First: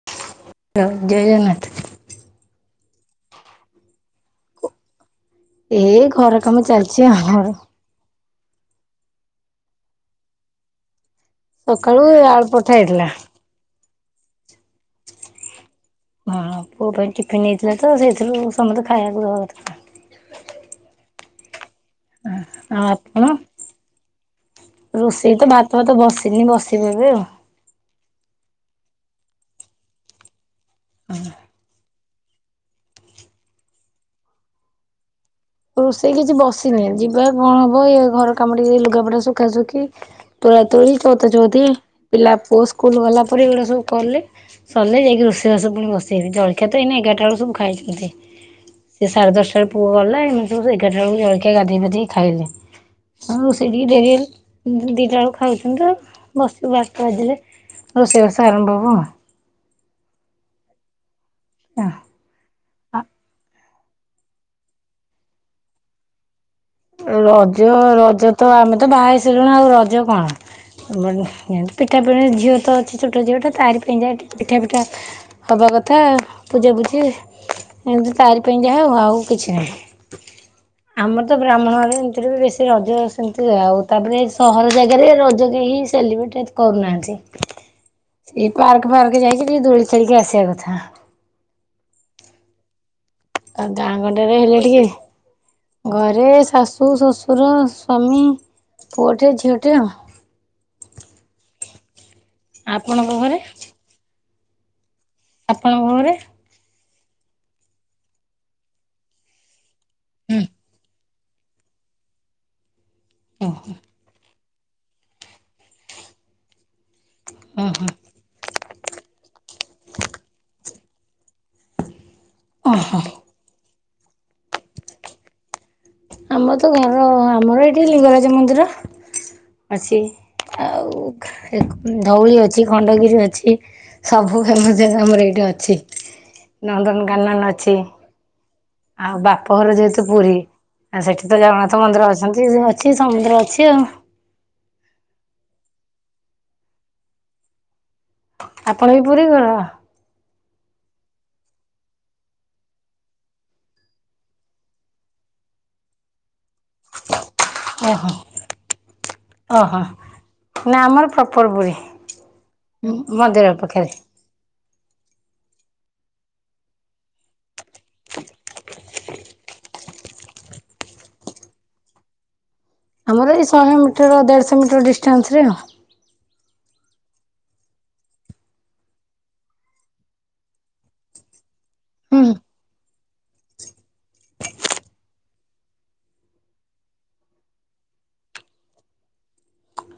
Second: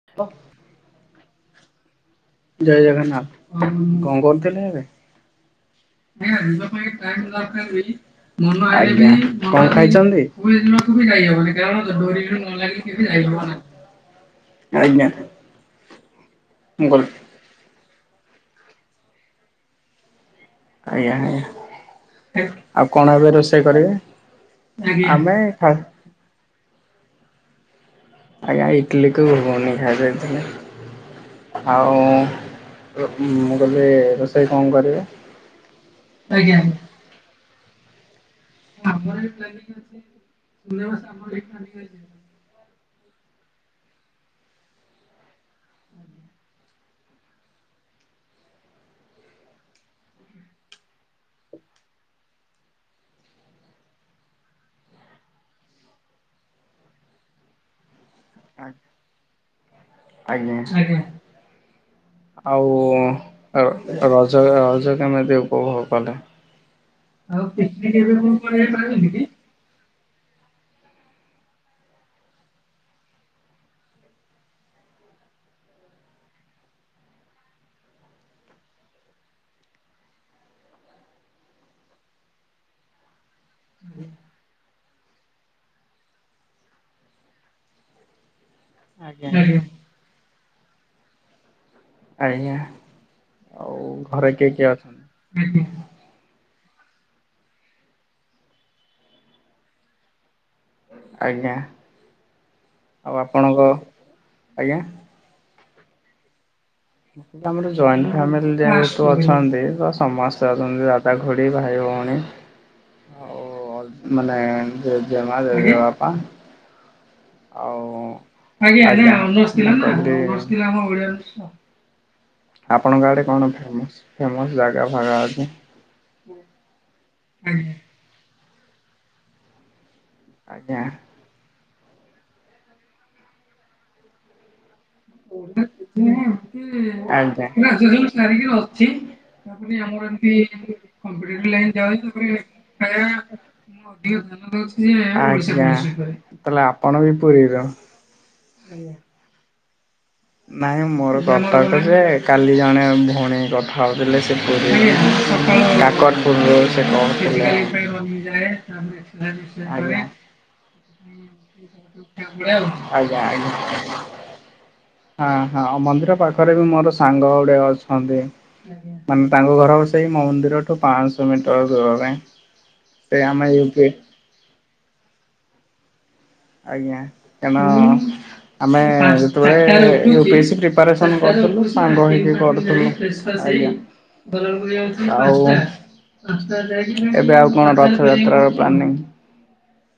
[unintelligible] ର ଜୟ ଜଗନ୍ନାଥ। ଜୟ ଜଗନ୍ନାଥ। କଣ କରୁଥିଲେ ଏବେ? ଏଇ ଘର କାମ ଚାଲିଛି ଆଉ। ଆଜ୍ଞା। କଣ ଖାଇଛନ୍ତି? ସକାଳୁ ଗଲି ଆଳୁ ପରଠା ହେଇଥିଲା। ଆଜ୍ଞା ହଁ, ପୁଅ ପାଇଁ ଟିଫିନ ହେଇଥିଲା ତ, ସେଇଥିରୁ ସମତେ ଖାଇଆକୁ ଆଜ୍ଞା ଆଜ୍ଞା। ଆଉ କଣ ଏବେ ରୋଷେଇ କରିବେ? ରୋଷେଇ ଆମେ ତ ଖା ଭାତ ଫାତ ବସିନି, ବସେଇବି ଏବେ ଆଉ। ଆଜ୍ଞା। ଇଡିଲିକୁ ଘୁଗୁନି ଖାଇ ଦେଇଥିଲି। ଆଉ ର ମୁଁ କହିଲି ରୋଷେଇ କଣ କରିବେ? ରୋଷେଇ କିଛି ଆଜ୍ଞା। ବସିନି। ଯିବା, କଣ ହବ, ଇଏ ଘର କାମୁଡ଼ି କି ଲୁଗାପଟା ଶୁଖା ଶୁଖି ତୋଳା ତୋଳି ଚୋଉ ତା ଚୌତି ପିଲା ପୋଶ୍ ସ୍କୁଲ ଗଲା ପରେ ଏଡ଼ା ସବୁ କଲେ ସରିଲେ ଯାଇକି ରୋଷେଇ ପୁଣି ବସେଇବି ଯଳିଖିଆ ଆ ତ ଏଇନ ଏଗାରଟା ବେଳକୁ ସୁବୁ ଖାଇଛନ୍ତି। ସିଏ ସାଢ଼େ ଦଶଟା ରେ ପୁଅ ଗଲା ଏମିତି ବି ସବୁ ଏଗାରଟା ବେଳକୁ ଜଳଖିଆ ଗାଧେଇ ପାଧେଇ ଖାଇଲେ। ଆଉ ରୋଷେଇ ଟିକେ ଡେରିହେଲା ଦିଟା ବେଳକୁ ଖାଇଥିଲି ତ ବସିବୁ ବାରଟା ବାଜିଲେ। ରୋଷେଇ ବାସ ଆରମ୍ଭ ହବ। ଆଜ୍ଞା ଆଉ। ଆଉ ରଜ ରଜ କେମିତି ଉପଭୋଗ କଲେ? ଆଉ ରଜ ପିକନିକ ଏବେ ରଜ କଣ ତ କୁଆଡେ ଆମେ ତ ଯାଇପାରଛନ୍ତି ବାହା କି? ହେଇ ସାରିଲୁଣି ଆଉ ରଜ କଣ। [unintelligible] ପିଠା ପଣା ଝିଅ ତ ଅଛି ଛୋଟ ଝିଅଟା ତାରି ପାଇଁ ଯାଇଥିଲି ପିଠା ପିଠା ହବା କଥା ପୂଜାପୂଜି ଏମିତି ତାରି ପାଇଁ ଯହା ଆଉ କିଛି ନାହିଁ ଆମର ତ ବ୍ରାହ୍ମଣରେ ଏମିତିରେ ବି ବେଶୀ ରଜ ସେମିତି ହୁଏ ଆଉ ତାପରେ ସହର ଜାଗାରେ ରଜ କେହିଁ ସେଲିବ୍ରେଟ୍ ଏତେ କରୁନାହାନ୍ତି ଏଇ ପାର୍କ ଫାର୍କ ଆଜ୍ଞା ଯାଇକି ଟିକ ଦୋଳି ଖେଳିକି ଆସିବା କଥା। ଆଜ୍ଞା। ଆଉ ଗାଁ ଘରେ ଗଣ୍ଡରେ କିଏ ହେଲେ କିଏ ଟିକେ ଅଛନ୍ତି? ଘରେ ଶାଶୁ, ଶ୍ୱଶୁର, ସ୍ଵାମୀ, ପୁଅଟେ, ଝିଅଟେ ଆଉ। ଆଜ୍ଞା ଆପଣଙ୍କ ଆଉ ଘରେ ଆପଣଙ୍କ ଆଜ୍ଞା? ଆପଣଙ୍କ ଘରେ? ଆମର ଜଏଣ୍ଟ ଫାମିଲି ଯେହେତୁ ଅଛନ୍ତି ତ ହୁଁ ସମସ୍ତେ ଅଛନ୍ତି ଦା ଦା, ଖୁଡ଼ି, ଭାଇ, ଭଉଣୀ ଓହୋ। ମାନେ ଜେଜେମା ଜେଜେବାପା। ଓହୋ ଆଉ ଓହୋ [inaudible] ଆପଣଙ୍କ ଓହୋ ଆଡ଼େ କଣ ଫେମଶ୍ ଫେମଶ୍ ଜାଗା ଫାଗା ଅଛି? ଆମର ତ ଘର ଆମର ଆଜ୍ଞା। ଏଠି ଲିଙ୍ଗରାଜ ମନ୍ଦିର ଅଛି। ଆଜ୍ଞା। ଆଉ ଧଉଳି ଅଛି ଖଣ୍ଡଗିରି ଅଛି। ସବୁ ଫେମସ ଜାଗା ଆମର ଏଇଠି କୋଉଟା ଅଛି ସେଥିପାଇଁ ଏମିତି ନନ୍ଦନକାନନ ଆଜ୍ଞା। ନା ଅଛି। ସେ ସବୁ ସାରିକିରି ଅଛି। ଆଉ ବାପଘର ତାପରେ ଆମର ଯେହେତୁ ଏମିତି ପୁରୀ। ଆଉ ସେଠି ତ କମ୍ପିଟେଟିଭ ଲାଇନ ଜଗନ୍ନାଥ ଯାଉଛି ମନ୍ଦିର ଅଛନ୍ତି ଅଛି ସମୁଦ୍ର ଅଛି ଆଉ। ଆଜ୍ଞା ତାହେଲେ ଆପଣ ବି ପୁରୀର? ଆଜ୍ଞା। ଆପଣ ବି ପୁରୀ ଘର? ନାଇଁ ମୋର କଟକ ଯେ କାଲି ଜଣେ ଭଉଣୀ କଥା ହଉଥିଲେ ସେ ପୁରୀରୁ କାକଟ ପୁରରୁ ସେ କହୁଥିଲେ। ଓହୋ ଓହୋ ଆଜ୍ଞା। ନା ଆମର ପ୍ରପର ପୁରୀ ଆଜ୍ଞା ମନ୍ଦିର ପାଖରେ। ଆଜ୍ଞା। ହଁ ହଁ ମନ୍ଦିର ପାଖରେ ବି ମୋର ସାଙ୍ଗ ଗୁଡେ ଅଛନ୍ତି। ମାନେ ତାଙ୍କ ଘର ସେଇ ମନ୍ଦିରଠୁ ପାଞ୍ଚଶହ ମିଟର ଦୂରରେ। ସେ ଆମର ଆମେ ଏଇ ଶହେ ୟୁପି ମିଟର ଦେଢ଼ଶହ ମିଟର ଡିଷ୍ଟାନ୍ସ ରେ ଆଉ। ଆଜ୍ଞା କାରଣ ଆମେ ଯେତେବେଳେ U P S C preparation କରୁଥିଲୁ ସାଙ୍ଗ ହୁଁ। ହେଇକି ପଢ଼ୁଥୁଲୁ। ଆଜ୍ଞା ଆଉ ଏବେ ଆଉ କଣ ରଥଯାତ୍ରାର ପ୍ଲାନିଂ?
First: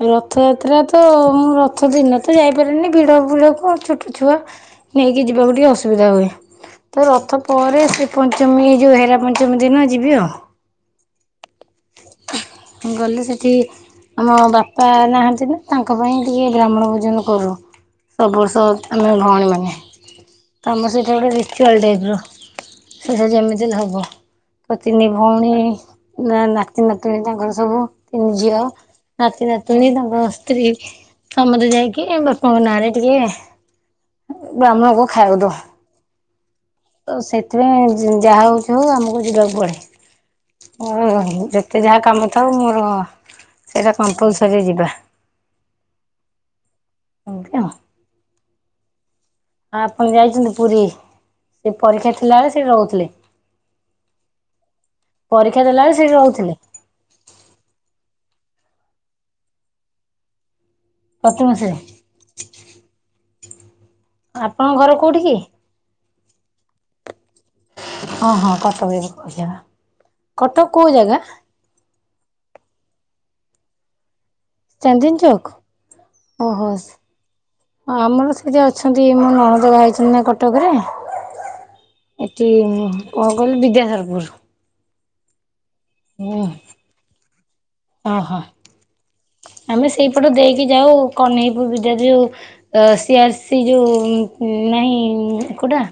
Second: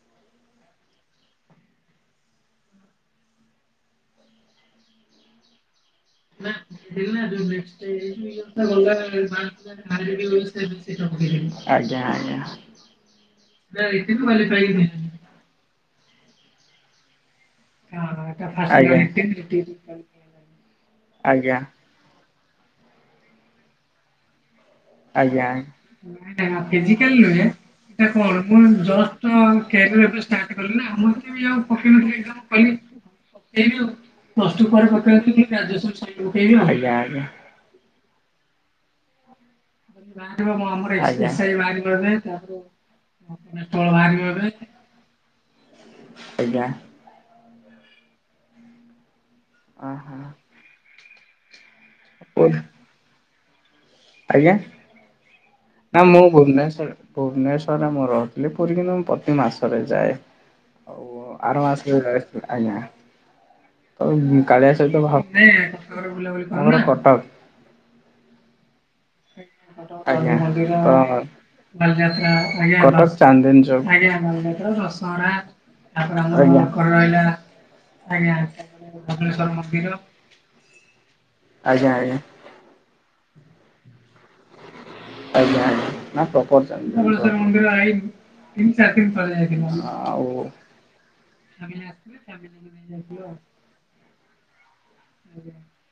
ରଥଯାତ୍ରା ତ ମୁଁ ରଥ ଦିନ ତ ଯାଇପାରେନି ଭିଡ଼ ଭିଡ଼କୁ ଛୋଟ ଛୁଆ। ନେଇକି ଯିବାକୁ ଟିକେ ଅସ ବିଧା ହୁଏ ତ ରଥ ପରେ ଶ୍ରୀପଞ୍ଚମୀ ଯୋଉ ହେରା ପଞ୍ଚମୀ ଦିନ ଯିବି ଆଉ। [unintelligible] ଆଜ୍ଞା। ଗଲେ ସେଠି ହଁ ବାପା ନାହାନ୍ତି ନା, ତାଙ୍କ ପାଇଁ ଟିକେ ବ୍ରାହ୍ମଣ ଭୋଜନ କରୁ ହଁ ସବୁ ଏଟା ବର୍ଷ ଫାଷ୍ଟ ଆମେ ୟୁନିଟ ଟେଷ୍ଟ। ଭଉଣୀମାନେ। ଆମ ସେଇଟା ଗୋଟେ ଆଜ୍ଞା ଆଜ୍ଞା। ରିଚୁଆଲ ଟାଇପ୍ ର ସେଇଟା ଯେମିତି ହେଲେ ହବ। ତିନି ଆଜ୍ଞା। ଭଉଣୀ ନା ନାଇଁ ନା ନାଇଁ ଫିଜିକାଲ ନୁହେଁ। ତାଙ୍କର ସବୁ ଏଇଟା ତିନି କଣ ମୁଁ ଝିଅ ଜଷ୍ଟ ନାତି, ନାତୁଣୀ କ୍ୟାରିୟର ଏବେ ତାଙ୍କର ଷ୍ଟାର୍ଟ ସ୍ତ୍ରୀ କଲି ନା ମୁଁ ଏତେ ବି ସମତେ ଯାଇକି ବାପାଙ୍କ ନାଁ ରେ ଟିକେ ବ୍ରାହ୍ମଣକୁ ଖାଇବାକୁ ଆଜ୍ଞା ଦଉ। ତ ଆଜ୍ଞା। ସେଥିପାଇଁ ଯାହା ହଉଛି ହଉ ଆମକୁ ଯିବାକୁ ପଡ଼େ। ଆଜ୍ଞା। ଯାହା କାମ ଥାଉ ମୋର ସେଇଟା କମ୍ପଲସରୀ ଯିବା [unintelligible] ଆଜ୍ଞା। ଏମିତି ଆଉ। ହଁ ଆପଣ ଓହୋ ଯାଇଛନ୍ତି ପୁରୀ? ସେ ପରୀକ୍ଷା ଥିଲାବେଳେ କୋଉଠି ସେ ରହୁଥିଲେ। ଆଜ୍ଞା। ପରୀକ୍ଷା ଦେଲାବେଳେ ସେ ରହୁଥିଲେ? ଭୁବନେଶ୍ଵରରେ ମୁଁ ରହୁଥିଲି ପୁରୀ କିନ୍ତୁ ମୁଁ ପ୍ରତି ମାସରେ ଯାଏ। ଆଉ ଆର ମାସରେ ବି ଯାଇଥିଲି ଆଜ୍ଞା ହଉ କାଳିଆ ଆପଣଙ୍କ ଘର ସହିତ କୋଉଠି ଭାବ କି? [unintelligible] ଆମର କଟକ। ହଁ ହଁ କଟକ ଯିବ। କହିଲେ ବା। ଆଜ୍ଞା ଅ କଟକ ଚାନ୍ଦିନୀ ଚୌକ ଆଜ୍ଞା। ଚାନ୍ଦିନୀ ଚୌକ ହଁ ଆମର ଆଜ୍ଞା ସେଠି ଅଛନ୍ତି ମୋ ଧବଳେଶ୍ୱର ନଣନ୍ଦ ବାହା ମନ୍ଦିର ହେଇଛନ୍ତି ନା କଟକରେ ଆଜ୍ଞା ଆଜ୍ଞା। ଟି କଣ କଇଲ ବିଦ୍ୟାଧରପୁର। ଆଜ୍ଞା ଆଜ୍ଞା। ହୁଁ ଓହୋ ତିନି ଚାରି ଦିନ ତଳେ ଯାଇଥିଲୁ ଆମେ ଆଉ ସେଇପଟ ଦେଇକି ଯାଉ କନେଇ ପୁର ଫ୍ୟାମିଲି ବିଦ୍ୟା ଆସିଥିଲେ ଯଉ ଫ୍ୟାମିଲିକୁ ନେଇ ଅ ଯାଇଥିଲୁ ଆଉ। ସିଆରସିି ଯୋଉ ଉ ନାହିଁ [unintelligible] କୋଉଠା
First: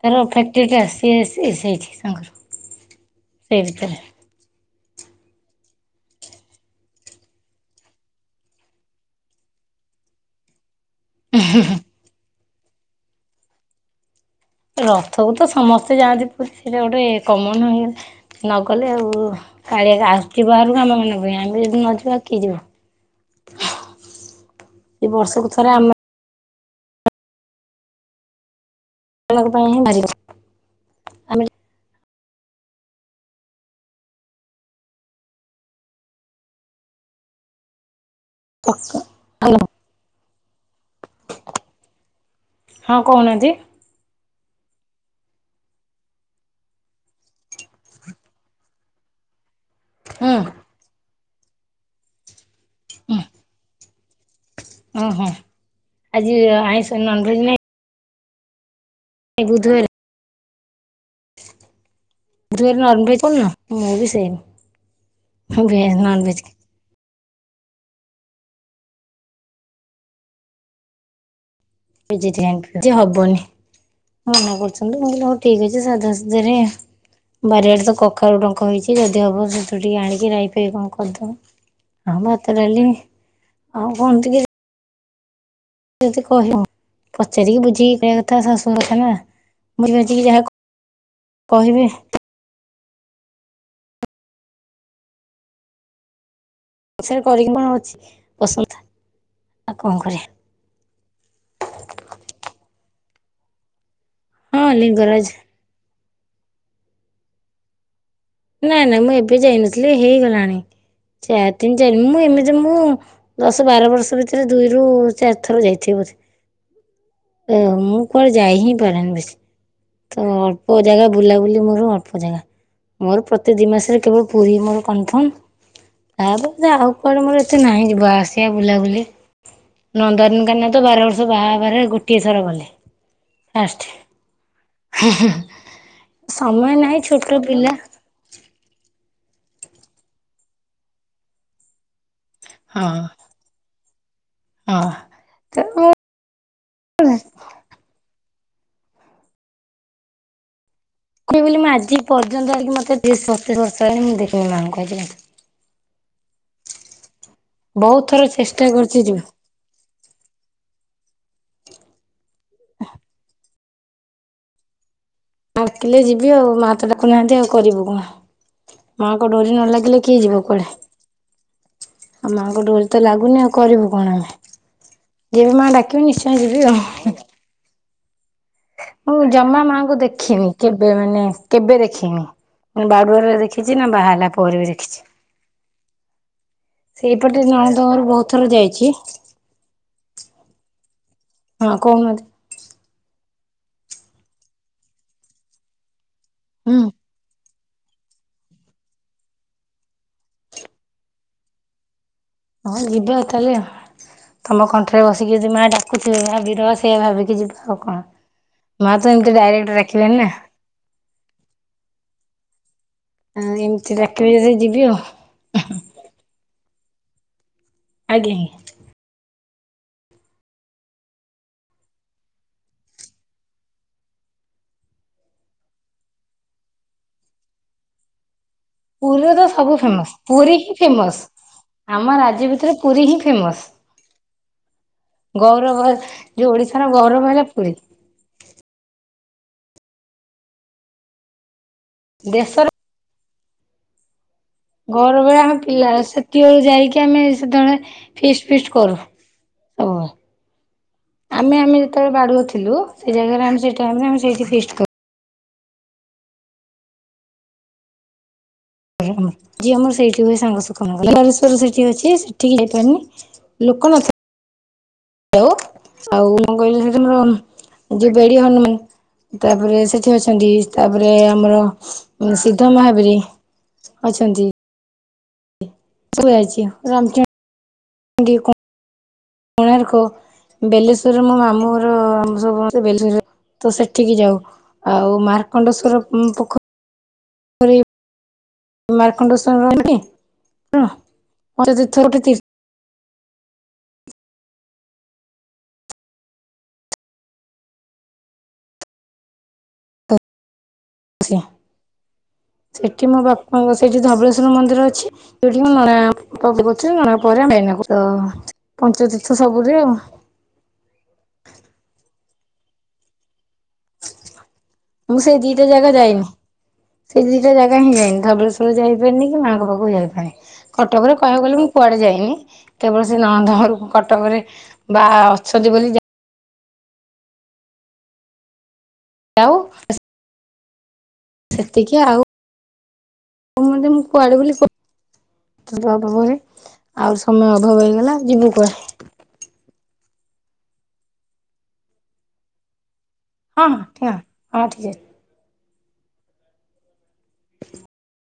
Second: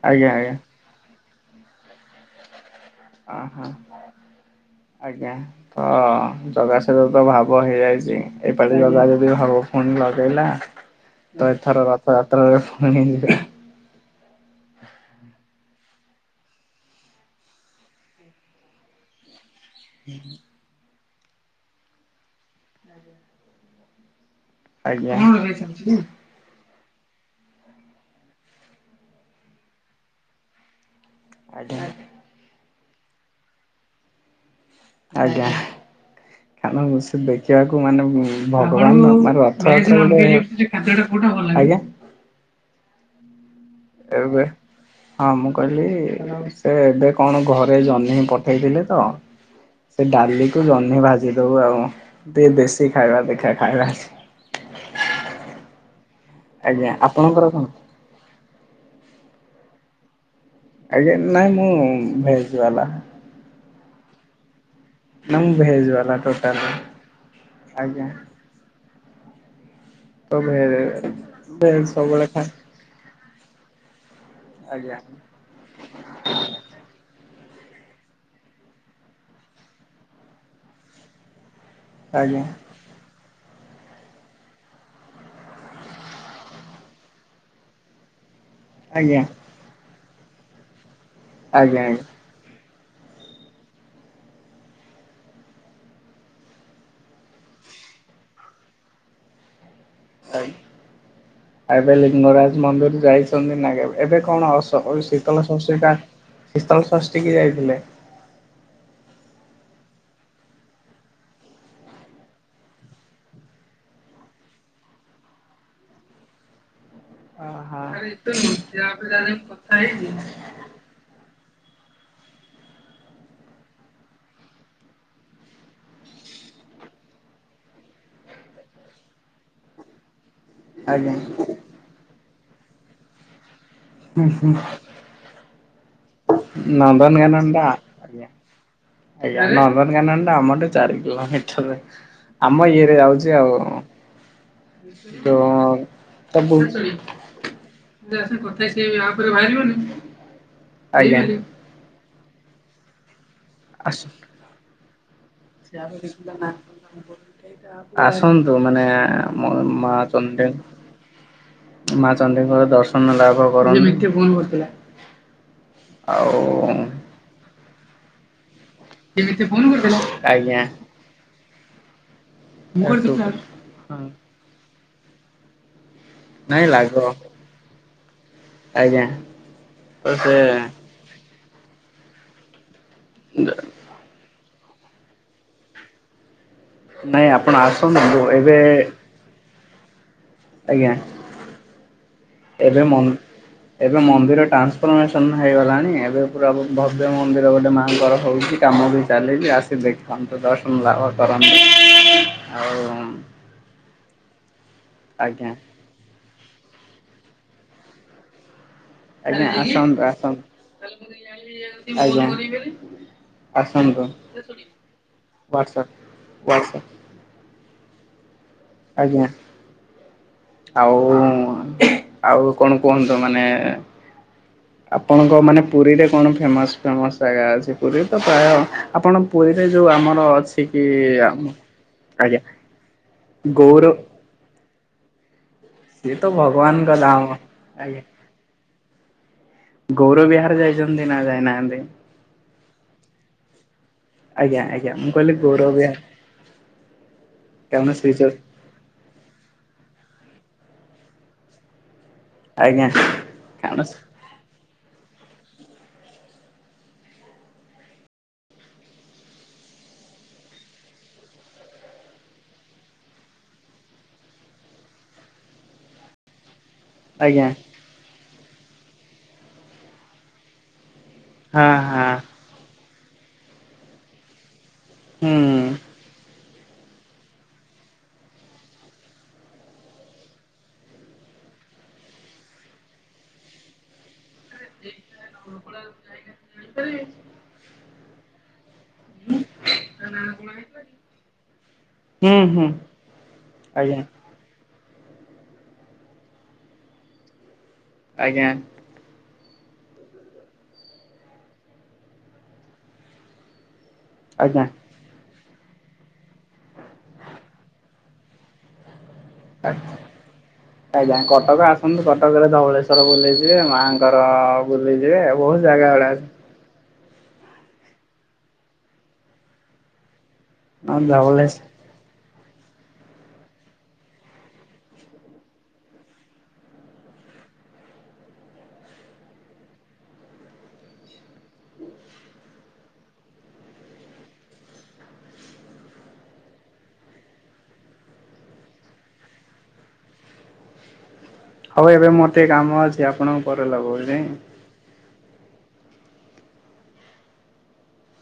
ତାର ଆଜ୍ଞା ଆଜ୍ଞା ଆଜ୍ଞା ଫ୍ୟାକ୍ଟ୍ରି ଟା ସିଏ ସିଏ ସେଇଠି ତାଙ୍କର ସେଇ ଓହୋ ଭିତରେ। ଆଜ୍ଞା। ହଁ ଜଗା ସହିତ ତ ଭାବ ହେଇଯାଇଛି ଏପାଳି ଜଗା ଯଦି ଭାବ ଫୁଣି ଲଗେଇଲା [inaudible] ତ ଏଥର ରଥଯାତ୍ରାରେ ପୁଣି ରଥକୁ ତ ସମସ୍ତେ ଯାଆନ୍ତି ପୁରୀ ସେଟା ଗୋଟେ କମନ ହେଇଗଲା ନଗଲେ ଆଉ କାଳିଆ ଆସିଛି ବାହାରକୁ ଆାମ ମାନଙ୍କ ପାଇଁ ଆମେ ଯଦି ନ ଯିବା କି ଯିବ। ଏ ଆଜ୍ଞା। ବର୍ଷକୁ ଥରେ ଆମ [unintelligible] [unintelligible] ଆମେ ଆଜ୍ଞା, ଆଜ୍ଞା। ଆଜ୍ଞା, ଆପଣ [unintelligible] ମିଶ ଦେଖିବାକୁ ମାନେ ଭଗବାନ ଭେଜ ନନଭେଜ ତାଠଡୁ କୋଉଟା ଭଲଲାଗେ? ଆଜ୍ଞା। ହଁ, କହୁନାହାନ୍ତି? ଏବେ ହଁ, ମୁଁ କହିଲି, ସେ ଏବେ କଣ ଘରେ ଜହ୍ନି ପଠେଇଥିଲେ ତ? ସେ ହୁଁ ଡାଲିକୁୁ ଜହ୍ନି ଭାଜି ଦବ ଆଉ, ଟିକେ ଦେଶୀ ଖାଇବା। ଦେଖିବା ଖାଇବା। ଉହୁଁ, ଆଜି ଆଜ୍ଞା ଆଇଁଷ ନନ ଭେଜ୍ ଆପଣଙ୍କର ନାହିଁ କଣ? ଏ ବୁଧବାର। ଆଜ୍ଞା, ନାଇଁ ମୁଁ ଭେଜ ବୁଧବାର ବାଲା ନନ୍ ଭେଜ୍ [unintelligible] ମୁଁ ବି ସେମ୍। ମୁଁ ଭେଜବଲା ଟୋଟାଲ। ଆଜ୍ଞା। ସବୁ ଭେଜ [unintelligible] ଭେଜ। ସବୁବେଳେ ଖାଏ ଭେଜିଟେରିଆନ୍ ଯେ ହବନି, ମନା କରୁଛନ୍ତି। ଆଜ୍ଞା ମୁଁ କହିଲି, ହଉ। ଠିକ ଅଛି। ସାଧାସିଧାରେ ବାରିଆଡେ ତ କଖାରୁ ଡ଼ଙ୍କ ହେଇଛି। ଯଦି ହବ, ସେଥିୁରୁ ଟିକେ ଆଣିକି ରାଇ ପାଇଁ କଣ କରି ଦବା। ହଁ, ଆଜ୍ଞା ଭାତ, ଡ଼ାଲି, ଆଉ କଣ ଟିକେ? ଯଦି କହିବ, ପଚାରିକି, ବୁଝିକି କହିବା କଥା। ଶାଶୁ କଥା ନା, ଆଜ୍ଞା ବୁଝିବାଝି କି ଯାହା କ [inaudible] କହିବେ। ଆଜ୍ଞା ଆଜ୍ଞା ପସନ୍ଦ କରିକି ମୁଁ ଅଛି, ପସନ୍ଦ। ଆଉ କଣ କରିବା? କାଇଁ? ଏବେ ଲିଙ୍ଗରାଜ ମନ୍ଦିର ଯାଇଛନ୍ତି ନା, କେବେ? ଏବେ କଣ ହଁ ଅଶୋକ? ଲିଙ୍ଗରାଜ ଶୀତଳ ଷଷ୍ଠୀ ଟା ଶୀତଳ ଷଷ୍ଠୀ କି ଯାଇଥିଲେ? ନାଇଁ, ନାଇଁ। ମୁଁ ଏବେ ଯାଇନଥିଲି। ହେଇଗଲାଣି ଚାରି-ତିନି-ଚାରି ମୁଁ ଏମିତି ମୁଁ ଦଶ-ବାର ବର୍ଷ ଭିତରେ, ଦୁଇରୁ ଚାରି ଥର ଯାଇଥିବି ବୋଧେ। ଓ, ମୁଁ କୁଆଡେ ଯାଇ ହିଁ ପାରେନି ବେଶି। ତ, ଅଳ୍ପ ଜାଗା ବୁଲାବୁଲି, ମୋର ଅଳ୍ପ ଜାଗା। ମୋର ପ୍ରତି ଦି ମାସରେ, କେବଳ ପୁରୀ ମୋର କନଫର୍ମ। ତାପ, ଆଉ କୁଆଡେ ମୋର ଏତେ ନାହିଁ, ଯିବା ଆସିବା, ବୁଲାବୁଲି। ନନ୍ଦନକାନନ ତ, ବାର ଆଜ୍ଞା ବର୍ଷ ବାହାଘରେ, ଗୋଟିଏ ଥର ଗଲି, ଫାଷ୍ଟ। ହୁଁ, ହୁଁ। ହ-ହ, ସମୟ ନାହିଁ, ନନ୍ଦନକାନନ ଛୋଟ ଟା ପିଲା। ଆଜ୍ଞା, ଆଜ୍ଞା। ନନ୍ଦନକାନନ ଟା ଆମଠୁ ଚାରି କିଲୋମିଟର ଆମ ହଁ ଇଏରେ ଯାଉଛି ଆଉ। ହଁ ତ [unintelligible] [unintelligible] ଆ ପରେ ବାହାରିବନି। କହିବ ବୋଲି, ମୁଁ ଆଜି ପର୍ଯ୍ୟନ୍ତ ଆଣିକି, ମତେ-ସ- ସତେଇଶ ବର୍ଷ ହେଲାଣି। ମୁଁ ଦେଖିନି ଏମାନଙ୍କୁ ଆଜି ଯାଏଁ। ବହୁତ [unintelligible] ଥର ଆସନ୍ତୁ ଚେଷ୍ଟା ମାନେ କରିଛି ଯିବି ମୋ ମା ଚଣ୍ଡି। ମା ଚଣ୍ଡୀଙ୍କର ଦର୍ଶନ ଲାଭ କରନ୍ତୁ। ଡ଼ାକିଲେ ଯିବି ଆଉ। ମା ତ ଡ଼ାକୁନାହାନ୍ତି, ଆଉ କରିବୁ କଣ? ମାଙ୍କ ଡୋରି ନ ଲାଗିଲେ, କିଏ ଯିବ ଆଜ୍ଞା। କୁଆଡେ? ଆଉ ମାଆଙ୍କ ଡୋରି ତ ଲାଗୁନି, ଆଉ କରିବୁ କଣ ଆମେ? ଯେବେ ମାଆ ଡାକିବେ, ନିଶ୍ଚୟ ନାଇଁ ଯିବି ଲାଗ ଆଉ। ଆଜ୍ଞା ମୁଁ ଜମା ମାଙ୍କୁ ତ ସେ ଦେଖିନି। କେ ଏବେ ମାନେ, କେବେ ଦେଖିନି। ବାଡୁଅ ରେ ଦେଖିଛି ନା, ବାହା ହେଲା ପରେ ବି ଦେଖିଛି। ନାଇଁ ସେଇପଟେ ଆପଣ ନଣଦ ଘରୁ, ଆସନ୍ତୁ ବହୁତ ଥର ଏବେ ଯାଇଛି। ଆଜ୍ଞା। ହଁ କହୁନାହାନ୍ତି ଏବେ ଏବେ ମନ୍ଦିର ଟ୍ରାନ୍ସଫର୍ମେସନ ହେଇଗଲାଣି ଏବେ ପୁରାଭା ହୁଁ ଏଇମନ୍ଦିର ଗୋଟେ ମାଆଙ୍କର ହଉଛି କାମ ବି ଚାଲିଛି ଆସି ଦେଖନ୍ତୁ ଦର୍ଶନ ଲାଭ କରନ୍ତୁ ଆଉ ହଁ ଯିବ ତାହେଲେ ତମ କଣ୍ଠରେ ବସିକି ଆଜ୍ଞା ଯଦି ମା ଡା। ଗୋଟେ ହଜିର ସେଏ ଭାବିକି ଯିବ କଣ। ମା ତ ଏମିତି ଆଜ୍ଞା ଡାଇରେକ୍ଟ ଆସନ୍ତୁ ଡାକିବେନି ନା ଆସନ ଆଜ୍ଞା। ହଁ ଏମିତି ଡ଼ାକିବେ ଯଦି ଯିବି ଆଉ। WhatsApp WhatsApp. ଆଜ୍ଞା ଆଜ୍ଞା। ଆଜ୍ଞା। ଆଉ ଆଉ କଣ କୁହନ୍ତୁ ମାନେ ଆପଣଙ୍କ ମାନେ ପୁରୀରେ କଣ ଫେମସ ଫେମସ ଜାଗା ଅଛି ପୁରୀ ତ ପ୍ରାୟ ଆପଣ ତ ପୁରୀରେ ସବୁ ଯୋଉ ଫେମସ୍ ଆମର ପୁରୀ ଅଛି ହିଁ କି ଫେମସ୍। ଆମ ଆଜ୍ଞା ରାଜ୍ୟ ଭିତରେ ପୁରୀ ହିଁ ଫେମସ ଗୌର ଗୌରବ ସିଏ ତ ଯୋଉ ଭଗବାନଙ୍କ ଓଡିଶାର ଗୌରବ ଧାମ ହେଲା ପୁରୀ। ଆଜ୍ଞା। ଗୌର ବିହାର ଯାଇଛନ୍ତି ନା ଯାଇନାହାନ୍ତି? ଦେଶର ଆଜ୍ଞା ଆଜ୍ଞା ମୁଁ କହିଲି ଗୌର ବିହାର [unintelligible] ସେତବେଳୁ ଯାଇକି ଆମେ ସେତେବେଳେ କାରଣ ଶ୍ରୀ ଚ ଫିସ ଫିଷ୍ଟ କର ହ ଆମେ ଆମେ ଯେତେବେଳେ ବା ଥିଲ ଆଜ୍ଞା। ସେ ଜାଗାରେ ଆମେ ସେ କାରଣ ଟାଇମ୍ ରେ ଆମେ ସେଇଠି ଫିଷ୍ଟ କରୁ। ଯି ଆମର ସେଇଠି ହୁଏ ସାଙ୍ଗସ କ କଲେର ସେଠି ଅଛି ସେଠିକି ଯାଇପାରନି। ଲୋକ ନ [unintelligible] ଆଉ ମୁଁ କହିଲି ସେ ତମର ଆଜ୍ଞା ଯୋଉ ବେଡ଼ି ହନୁମାନ ତାପରେ ସେଠି ଅଛନ୍ତି ତାପରେ ଆମର ହଁ ହଁ [unintelligible] ମହାବୀର ଅଛନ୍ତି। ହୁଁ। [unintelligible] କୋଣାର୍କ ବେଲେଶ୍ୱର ରେ ମୋ ମାମୁଘର ଆମେ ସମସ୍ତେ [unintelligible] ତ ସେଠିକି ଯାଉ। ଆଉ ମାର୍କଣ୍ଡେଶ୍ଵର ପ-ପୋଖରୀ [unintelligible] [unintelligible] ହଁ। ଆଜ୍ଞା। ଆଜ୍ଞା। [unintelligible] ସେଠି ମୋ ବାପାଙ୍କ, ସେଠି ଧବଳେଶ୍ଵର ଆଜ୍ଞା। ମନ୍ଦିର ଅଛି। [unintelligible] ଆଜ୍ଞା କଟକ ଆସନ୍ତୁ। କଟକରେ ଧବଳେଶ୍ଵର ବୁଲି ଯିବେ ମାଆଙ୍କର ବୁଲି ମୁଁ ଯିବେ, ସେଇ ବହୁତ ଦିଟା ଜାଗା ଗୁଡ଼ା ଯାଇନି। ଅଛି। ସେଇ ଦିଟା ଜାଗା ହିଁ ଯାଇନି। ଧବଳେଶ୍ୱର ଯାଇପାରନି କି ମାଆଙ୍କ ପାଖକୁ ଯାଇପାରିନି। ଅଛି। କଟକରେ କହିଆକୁ ଧବଳେଶ ଗଲେ ମୁଁ କୁଆଡ଼େ ଯାଇନି। କେବଳ ସେ ନଣନ୍ଦ ଘରକୁ କଟକରେ ବା ଅଛନ୍ତି ବୋଲି ଯାଉ। ସେତିକି ଆଉ। [unintelligible] [unintelligible] ଆଉ ସମୟ ଅଭାବ ହେଇଗଲା ଯିବୁ କୁଆଡ଼େ? ହଉ ଏବେ ମୋର ଟିକେ କାମ ଅଛି। ଆପଣ ହଁ ହଁ ଠିକ ହଁ ଠିକ୍ ଅଛି।